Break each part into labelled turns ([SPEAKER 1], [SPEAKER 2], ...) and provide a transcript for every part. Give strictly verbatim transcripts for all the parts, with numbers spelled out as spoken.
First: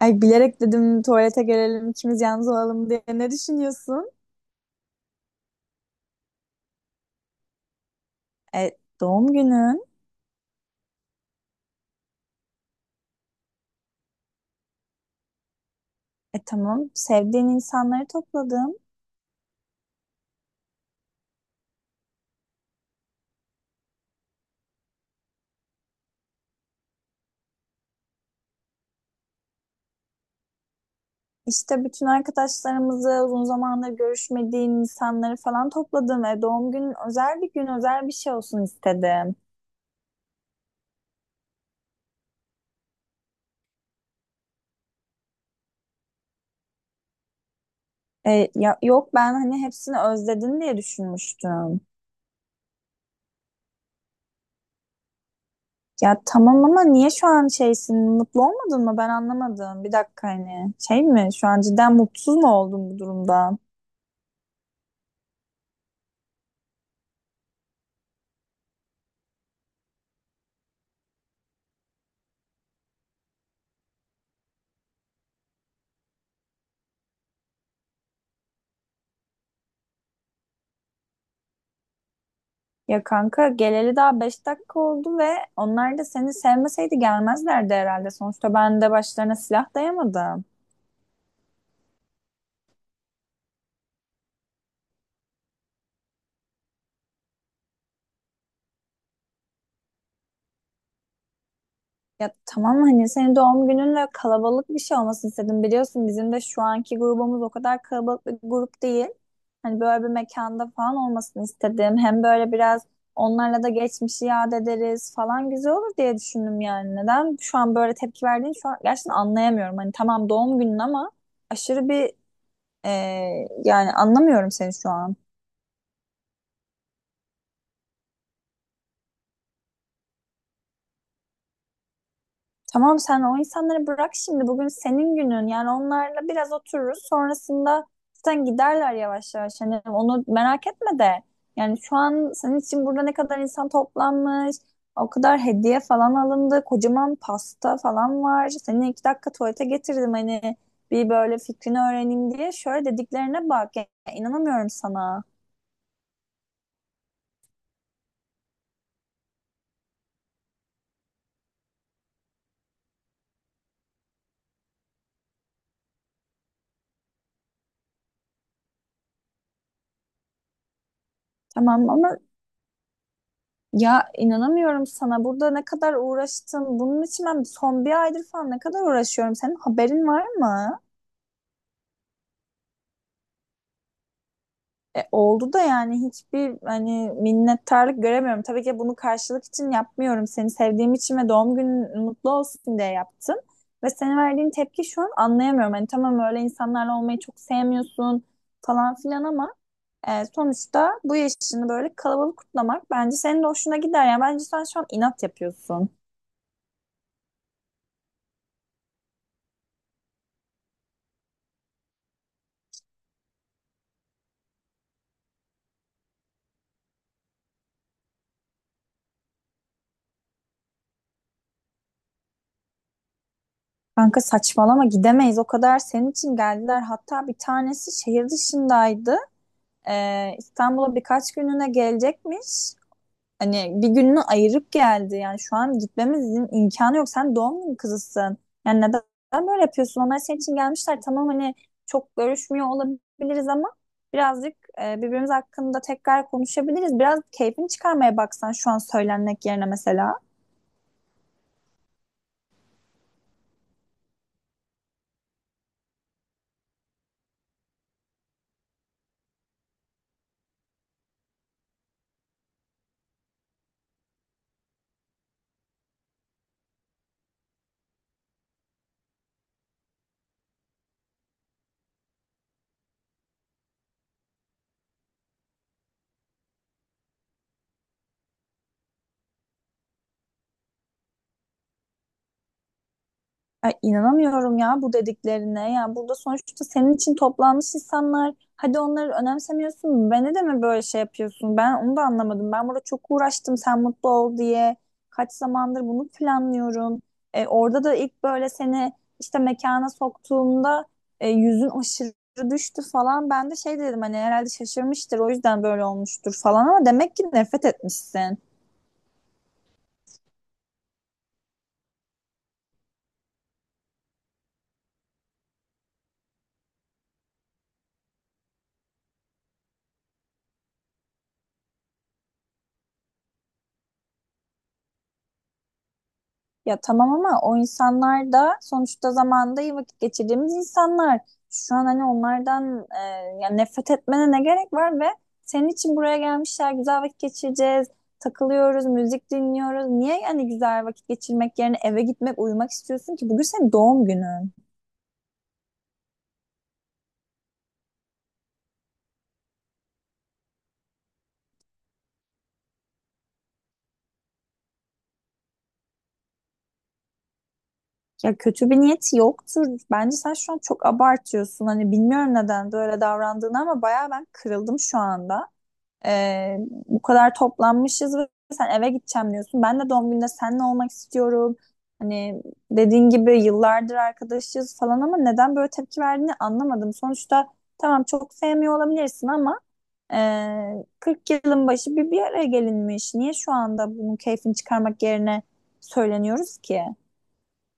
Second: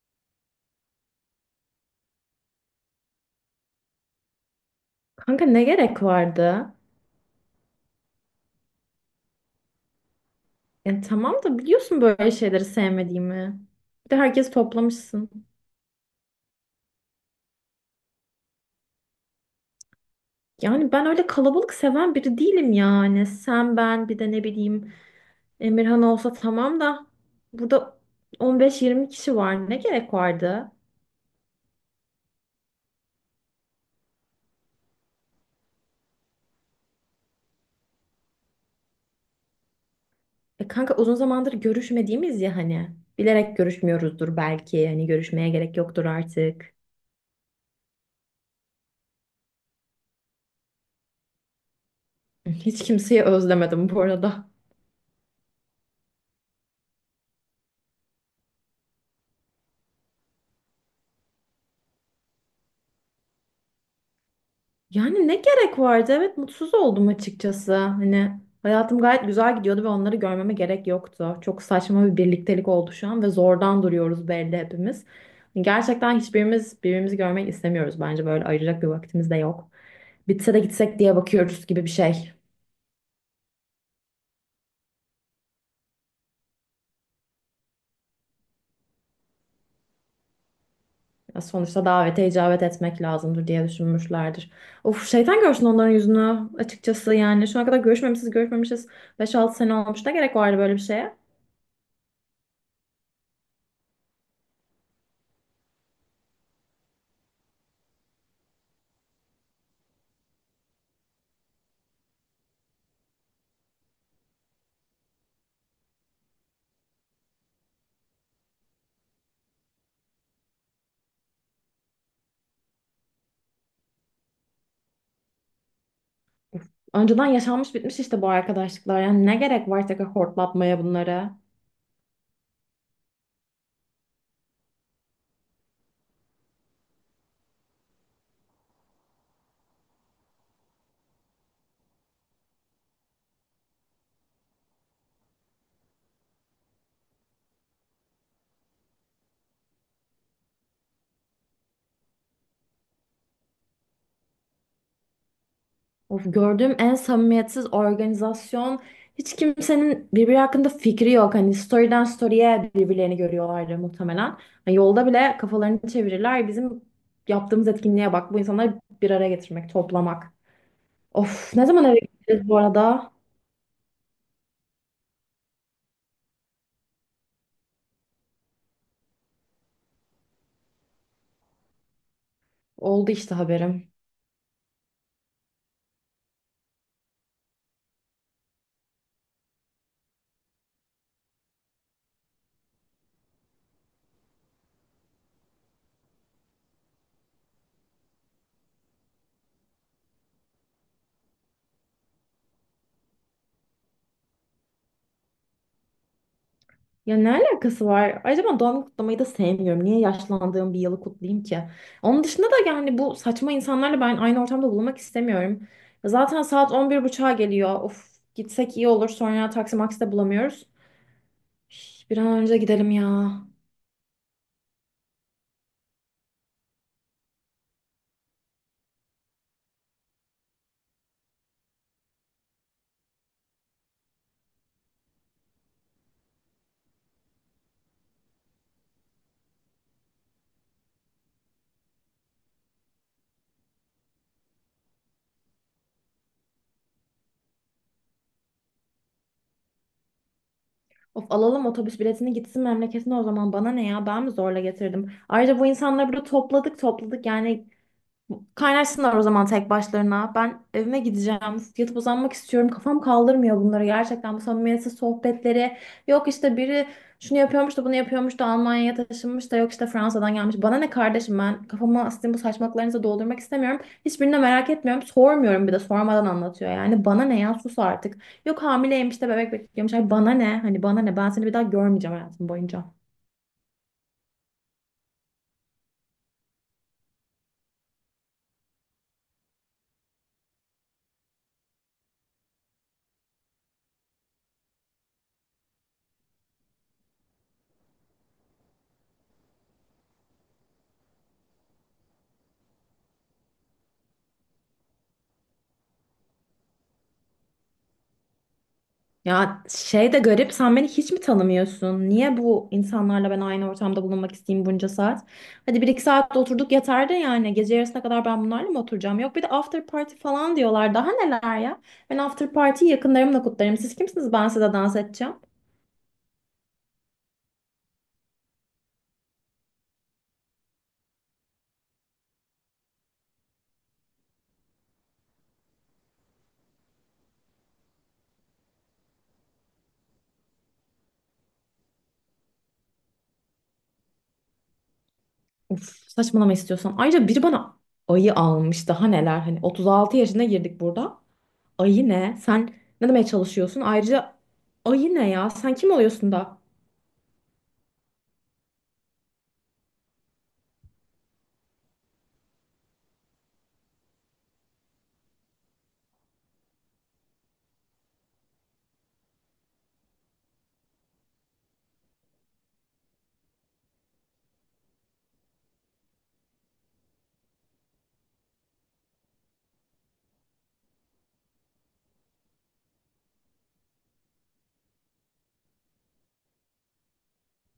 [SPEAKER 1] Ay bilerek dedim tuvalete gelelim ikimiz yalnız olalım diye. Ne düşünüyorsun?
[SPEAKER 2] Kanka ne gerek vardı?
[SPEAKER 1] E, doğum günün.
[SPEAKER 2] Yani tamam da biliyorsun böyle şeyleri sevmediğimi. Bir de herkesi toplamışsın.
[SPEAKER 1] E tamam, sevdiğin insanları topladım.
[SPEAKER 2] Yani ben öyle kalabalık seven biri değilim yani. Sen ben bir de ne bileyim Emirhan olsa tamam da burada on beş yirmi kişi var. Ne gerek vardı?
[SPEAKER 1] İşte bütün arkadaşlarımızı, uzun zamandır görüşmediğin insanları falan topladım. E, doğum günün özel bir gün, özel bir şey olsun istedim.
[SPEAKER 2] E kanka uzun zamandır görüşmediğimiz ya hani. Bilerek görüşmüyoruzdur belki. Hani görüşmeye gerek yoktur artık.
[SPEAKER 1] E, ya, yok, ben hani hepsini özledin diye düşünmüştüm.
[SPEAKER 2] Hiç kimseyi özlemedim bu arada.
[SPEAKER 1] Ya tamam ama niye şu an şeysin, mutlu olmadın mı? Ben anlamadım. Bir dakika, hani şey mi, şu an cidden mutsuz mu oldun bu durumda?
[SPEAKER 2] Yani ne gerek vardı? Evet mutsuz oldum açıkçası. Hani hayatım gayet güzel gidiyordu ve onları görmeme gerek yoktu. Çok saçma bir birliktelik oldu şu an ve zordan duruyoruz belli hepimiz. Hani gerçekten hiçbirimiz birbirimizi görmek istemiyoruz bence, böyle ayıracak bir vaktimiz de yok. Bitse de gitsek diye bakıyoruz gibi bir şey.
[SPEAKER 1] Ya kanka, geleli daha beş dakika oldu ve onlar da seni sevmeseydi gelmezlerdi herhalde. Sonuçta ben de başlarına silah dayamadım.
[SPEAKER 2] Ya sonuçta davete icabet etmek lazımdır diye düşünmüşlerdir. Of şeytan görsün onların yüzünü açıkçası yani. Şu ana kadar görüşmemişiz görüşmemişiz. Beş altı sene olmuş, ne gerek vardı böyle bir şeye?
[SPEAKER 1] Ya tamam, hani senin doğum gününle kalabalık bir şey olmasını istedim. Biliyorsun bizim de şu anki grubumuz o kadar kalabalık bir grup değil. Hani böyle bir mekanda falan olmasını istedim. Hem böyle biraz onlarla da geçmişi yad ederiz falan, güzel olur diye düşündüm yani. Neden şu an böyle tepki verdiğini şu an gerçekten anlayamıyorum. Hani tamam doğum günün ama aşırı bir Ee, yani anlamıyorum seni şu an.
[SPEAKER 2] Önceden yaşanmış bitmiş işte bu arkadaşlıklar. Yani ne gerek var tekrar hortlatmaya bunları?
[SPEAKER 1] Tamam, sen o insanları bırak şimdi. Bugün senin günün. Yani onlarla biraz otururuz. Sonrasında zaten giderler yavaş yavaş. Hani onu merak etme de. Yani şu an senin için burada ne kadar insan toplanmış. O kadar hediye falan alındı. Kocaman pasta falan var. Seni iki dakika tuvalete getirdim, hani bir böyle fikrini öğreneyim diye. Şöyle dediklerine bak. Ya, inanamıyorum sana.
[SPEAKER 2] Of, gördüğüm en samimiyetsiz organizasyon. Hiç kimsenin birbiri hakkında fikri yok. Hani story'den story'e birbirlerini görüyorlardı muhtemelen. Hani yolda bile kafalarını çevirirler. Bizim yaptığımız etkinliğe bak. Bu insanları bir araya getirmek, toplamak. Of, ne zaman
[SPEAKER 1] Tamam
[SPEAKER 2] eve
[SPEAKER 1] ama
[SPEAKER 2] gideceğiz bu arada?
[SPEAKER 1] Ya inanamıyorum sana. Burada ne kadar uğraştım. Bunun için ben son bir aydır falan ne kadar uğraşıyorum. Senin haberin var mı?
[SPEAKER 2] Oldu işte, haberim.
[SPEAKER 1] E, oldu da yani hiçbir hani minnettarlık göremiyorum. Tabii ki bunu karşılık için yapmıyorum. Seni sevdiğim için ve doğum günün mutlu olsun diye yaptım. Ve senin verdiğin tepki şu an anlayamıyorum. Hani tamam öyle insanlarla olmayı çok sevmiyorsun falan filan ama e, sonuçta bu yaşını böyle kalabalık kutlamak bence senin de hoşuna gider. Yani bence sen şu an inat yapıyorsun.
[SPEAKER 2] Ya ne alakası var? Ayrıca ben doğum günü kutlamayı da sevmiyorum. Niye yaşlandığım bir yılı kutlayayım ki? Onun dışında da yani bu saçma insanlarla ben aynı ortamda bulunmak istemiyorum. Zaten saat on bir buçuğa geliyor. Of gitsek iyi olur. Sonra taksi maksi de bulamıyoruz. Üf, bir an önce gidelim ya.
[SPEAKER 1] Kanka saçmalama, gidemeyiz, o kadar senin için geldiler, hatta bir tanesi şehir dışındaydı. Ee, İstanbul'a birkaç günlüğüne gelecekmiş, hani bir gününü ayırıp geldi. Yani şu an gitmemizin imkanı yok, sen doğum günü kızısın. Yani neden, neden böyle yapıyorsun? Onlar senin için gelmişler. Tamam, hani çok görüşmüyor olabiliriz ama birazcık e, birbirimiz hakkında tekrar konuşabiliriz. Biraz keyfini çıkarmaya baksan şu an söylenmek yerine mesela.
[SPEAKER 2] Of alalım otobüs biletini gitsin memleketine o zaman. Bana ne ya? Ben mi zorla getirdim? Ayrıca bu insanları burada topladık topladık. Yani kaynaşsınlar o zaman tek başlarına. Ben evime gideceğim. Yatıp uzanmak istiyorum. Kafam kaldırmıyor bunları gerçekten. Bu samimiyetsiz sohbetleri. Yok işte biri şunu yapıyormuş da bunu yapıyormuş da Almanya'ya taşınmış da yok işte Fransa'dan gelmiş. Bana ne kardeşim, ben kafamı sizin bu saçmalıklarınıza doldurmak istemiyorum. Hiçbirini de merak etmiyorum. Sormuyorum, bir de sormadan anlatıyor. Yani bana ne ya, sus artık. Yok hamileymiş de bebek bekliyormuş. Ay bana ne? Hani bana ne? Ben seni bir daha görmeyeceğim hayatım boyunca.
[SPEAKER 1] Ay, inanamıyorum ya bu dediklerine. Ya, burada sonuçta senin için toplanmış insanlar. Hadi onları önemsemiyorsun. Beni de mi böyle şey yapıyorsun? Ben onu da anlamadım. Ben burada çok uğraştım sen mutlu ol diye. Kaç zamandır bunu planlıyorum. E, orada da ilk böyle seni işte mekana soktuğumda e, yüzün aşırı düştü falan. Ben de şey dedim, hani herhalde şaşırmıştır, o yüzden böyle olmuştur falan, ama demek ki nefret etmişsin.
[SPEAKER 2] Ya şey de garip, sen beni hiç mi tanımıyorsun? Niye bu insanlarla ben aynı ortamda bulunmak isteyeyim bunca saat? Hadi bir iki saat de oturduk yeter de, yani gece yarısına kadar ben bunlarla mı oturacağım? Yok bir de after party falan diyorlar, daha neler ya? Ben after party'yi yakınlarımla kutlarım. Siz kimsiniz ben size dans edeceğim?
[SPEAKER 1] Ya tamam ama o insanlar da sonuçta zamanında iyi vakit geçirdiğimiz insanlar. Şu an hani onlardan e, yani nefret etmene ne gerek var? Ve senin için buraya gelmişler, güzel vakit geçireceğiz. Takılıyoruz, müzik dinliyoruz. Niye yani güzel vakit geçirmek yerine eve gitmek, uyumak istiyorsun ki? Bugün senin doğum günün.
[SPEAKER 2] Of saçmalama istiyorsan. Ayrıca biri bana ayı almış, daha neler, hani otuz altı yaşına girdik burada. Ayı ne? Sen ne demeye çalışıyorsun? Ayrıca ayı ne ya? Sen kim oluyorsun da?
[SPEAKER 1] Ya kötü bir niyeti yoktur. Bence sen şu an çok abartıyorsun. Hani bilmiyorum neden böyle davrandığını ama bayağı ben kırıldım şu anda. Ee, bu kadar toplanmışız ve sen eve gideceğim diyorsun. Ben de doğum gününde seninle olmak istiyorum. Hani dediğin gibi yıllardır arkadaşız falan ama neden böyle tepki verdiğini anlamadım. Sonuçta tamam çok sevmiyor olabilirsin ama e, kırk yılın başı bir bir araya gelinmiş. Niye şu anda bunun keyfini çıkarmak yerine söyleniyoruz ki?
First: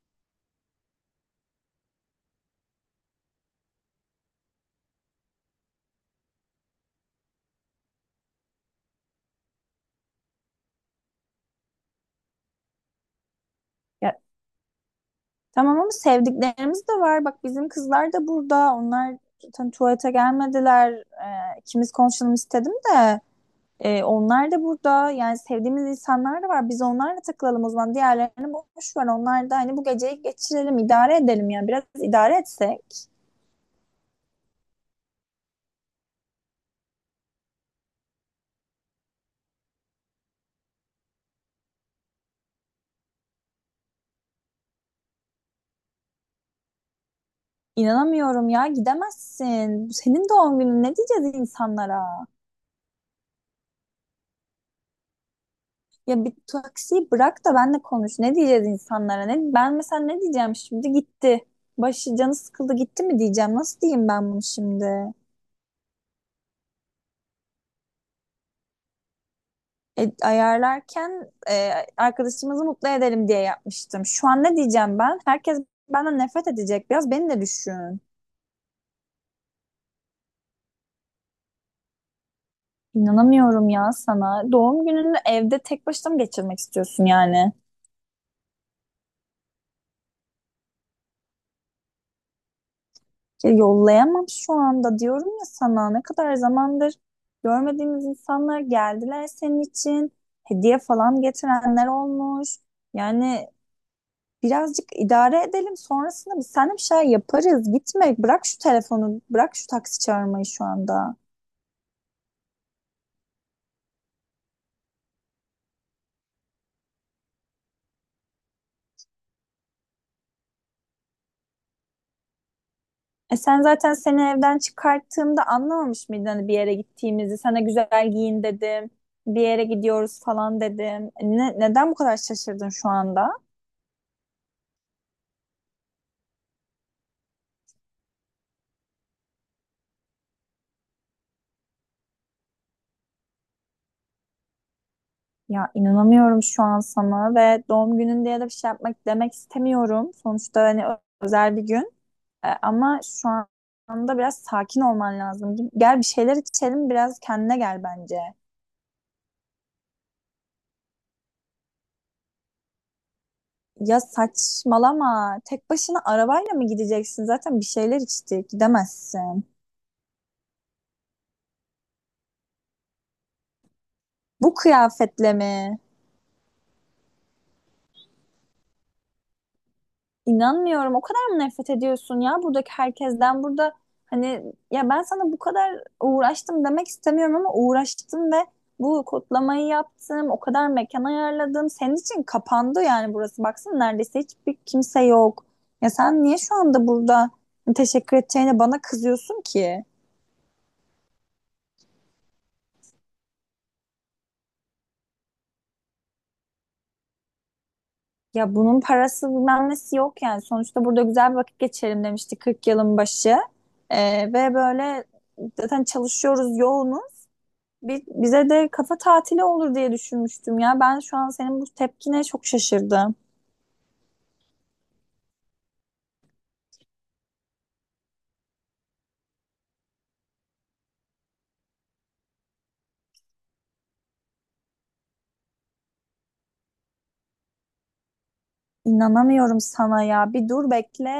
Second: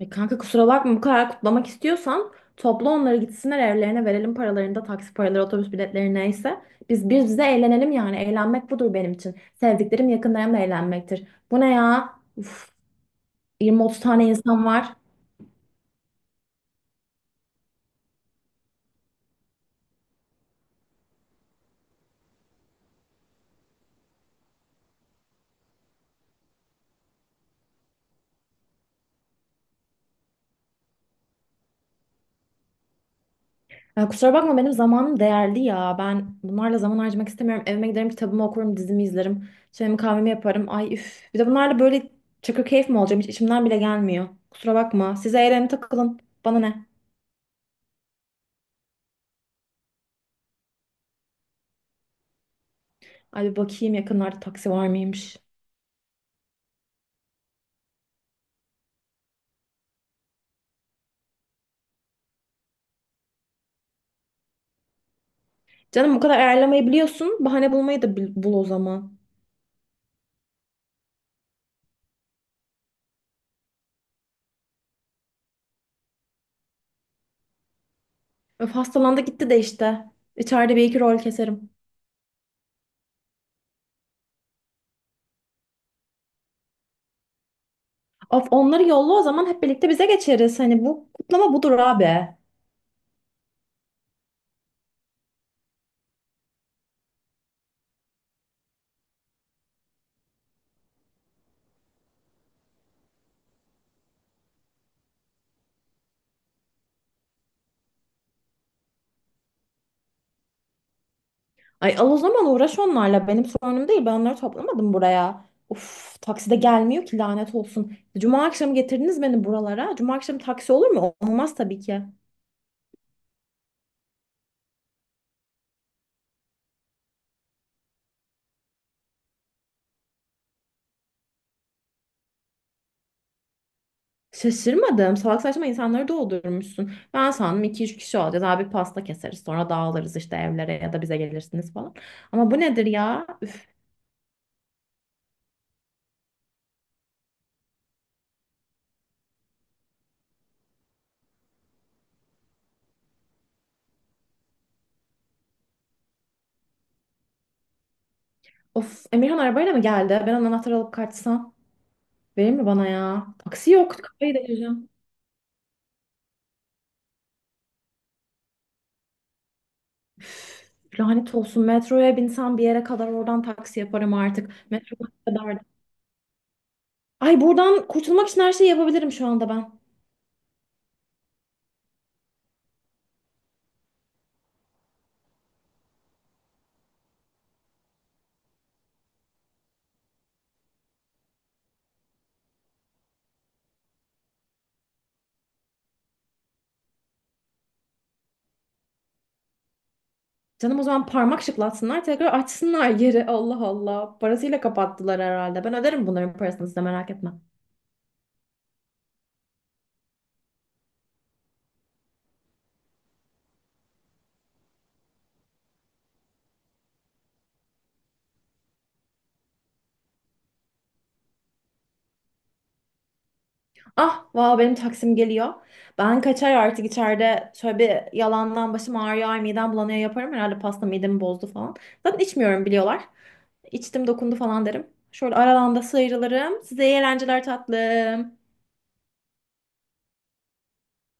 [SPEAKER 2] E kanka kusura bakma, bu kadar kutlamak istiyorsan topla onları gitsinler evlerine, verelim paralarını da, taksi paraları otobüs biletleri neyse. Biz biz bize eğlenelim, yani eğlenmek budur benim için. Sevdiklerim yakınlarımla eğlenmektir. Bu ne ya? Uf, yirmi otuz
[SPEAKER 1] Ya,
[SPEAKER 2] tane insan var.
[SPEAKER 1] tamam ama sevdiklerimiz de var. Bak bizim kızlar da burada. Onlar zaten tuvalete gelmediler. Ee, ikimiz konuşalım istedim de. Ee, onlar da burada, yani sevdiğimiz insanlar da var. Biz onlarla takılalım o zaman. Diğerlerini boş ver. Onlar da hani bu geceyi geçirelim, idare edelim yani. Biraz idare etsek.
[SPEAKER 2] Ya kusura bakma, benim zamanım değerli ya. Ben bunlarla zaman harcamak istemiyorum. Evime giderim, kitabımı okurum, dizimi izlerim. Çayımı kahvemi yaparım. Ay üf. Bir de bunlarla böyle çakır keyif mi olacağım, hiç içimden bile gelmiyor. Kusura bakma, size eğlenin takılın. Bana ne?
[SPEAKER 1] İnanamıyorum ya, gidemezsin. Senin doğum günün, ne diyeceğiz insanlara?
[SPEAKER 2] Ay bir bakayım, yakınlarda taksi var mıymış?
[SPEAKER 1] Ya bir taksiyi bırak da benle konuş. Ne diyeceğiz insanlara? Ne, ben mesela ne diyeceğim şimdi? Gitti. Başı canı sıkıldı gitti mi diyeceğim? Nasıl diyeyim ben bunu şimdi?
[SPEAKER 2] Canım bu kadar ayarlamayı biliyorsun. Bahane bulmayı da bil- bul o zaman.
[SPEAKER 1] E, ayarlarken e, arkadaşımızı mutlu edelim diye yapmıştım. Şu an ne diyeceğim ben? Herkes benden nefret edecek. Biraz beni de düşün.
[SPEAKER 2] Öf hastalandı gitti de işte. İçeride bir iki rol keserim.
[SPEAKER 1] İnanamıyorum ya sana. Doğum gününü evde tek başına mı geçirmek istiyorsun yani?
[SPEAKER 2] Of onları yolla o zaman, hep birlikte bize geçeriz. Hani bu kutlama budur abi.
[SPEAKER 1] Ya yollayamam şu anda diyorum ya sana. Ne kadar zamandır görmediğimiz insanlar geldiler senin için. Hediye falan getirenler olmuş. Yani birazcık idare edelim, sonrasında biz seninle bir şey yaparız. Gitme, bırak şu telefonu, bırak şu taksi çağırmayı şu anda.
[SPEAKER 2] Ay al o zaman, uğraş onlarla. Benim sorunum değil. Ben onları toplamadım buraya. Uf takside gelmiyor ki, lanet olsun. Cuma akşamı getirdiniz beni buralara. Cuma akşamı taksi olur mu? Olmaz tabii ki.
[SPEAKER 1] E sen zaten seni evden çıkarttığımda anlamamış mıydın hani bir yere gittiğimizi? Sana güzel giyin dedim. Bir yere gidiyoruz falan dedim. E Ne, neden bu kadar şaşırdın şu anda?
[SPEAKER 2] Şaşırmadım. Salak saçma insanları doldurmuşsun. Ben sandım iki üç kişi olacağız. Abi pasta keseriz. Sonra dağılırız işte evlere ya da bize gelirsiniz falan. Ama bu nedir ya? Üf,
[SPEAKER 1] Ya inanamıyorum şu an sana, ve doğum günün diye de bir şey yapmak demek istemiyorum. Sonuçta hani ö- özel bir gün. E, ama şu anda biraz sakin olman lazım. Gel bir şeyler içelim, biraz kendine gel bence.
[SPEAKER 2] of Emirhan arabayla mı geldi? Ben onun anahtarı alıp kaçsam. Verir mi bana ya? Taksi yok.
[SPEAKER 1] Ya
[SPEAKER 2] Kafayı delireceğim.
[SPEAKER 1] saçmalama. Tek başına arabayla mı gideceksin? Zaten bir şeyler içtik. Gidemezsin.
[SPEAKER 2] Lanet olsun. Metroya binsem bir yere kadar, oradan taksi yaparım artık.
[SPEAKER 1] Bu
[SPEAKER 2] Metro
[SPEAKER 1] kıyafetle
[SPEAKER 2] kadar.
[SPEAKER 1] mi?
[SPEAKER 2] Ay buradan kurtulmak için her şeyi yapabilirim şu anda ben.
[SPEAKER 1] İnanmıyorum. O kadar mı nefret ediyorsun ya buradaki herkesten? Burada hani ya, ben sana bu kadar uğraştım demek istemiyorum ama uğraştım ve bu kodlamayı yaptım. O kadar mekan ayarladım. Senin için kapandı yani burası. Baksana neredeyse hiçbir kimse yok. Ya sen niye şu anda burada teşekkür edeceğine bana kızıyorsun ki?
[SPEAKER 2] Canım o zaman parmak şıklatsınlar tekrar açsınlar yeri. Allah Allah. Parasıyla kapattılar herhalde. Ben öderim bunların parasını, size merak etme.
[SPEAKER 1] Ya bunun parası bilmem nesi yok yani. Sonuçta burada güzel bir vakit geçirelim demişti, kırk yılın başı. Ee, ve böyle zaten çalışıyoruz, yoğunuz. Bi- bize de kafa tatili olur diye düşünmüştüm ya. Ben şu an senin bu tepkine çok şaşırdım.
[SPEAKER 2] Ah, valla benim taksim geliyor. Ben kaçar artık, içeride şöyle bir yalandan başım ağrıyor, ay midem bulanıyor yaparım. Herhalde pasta midemi bozdu falan. Zaten içmiyorum biliyorlar. İçtim dokundu falan derim. Şöyle aradan da sıyrılırım. Size iyi eğlenceler tatlım.
[SPEAKER 1] İnanamıyorum sana ya. Bir dur bekle.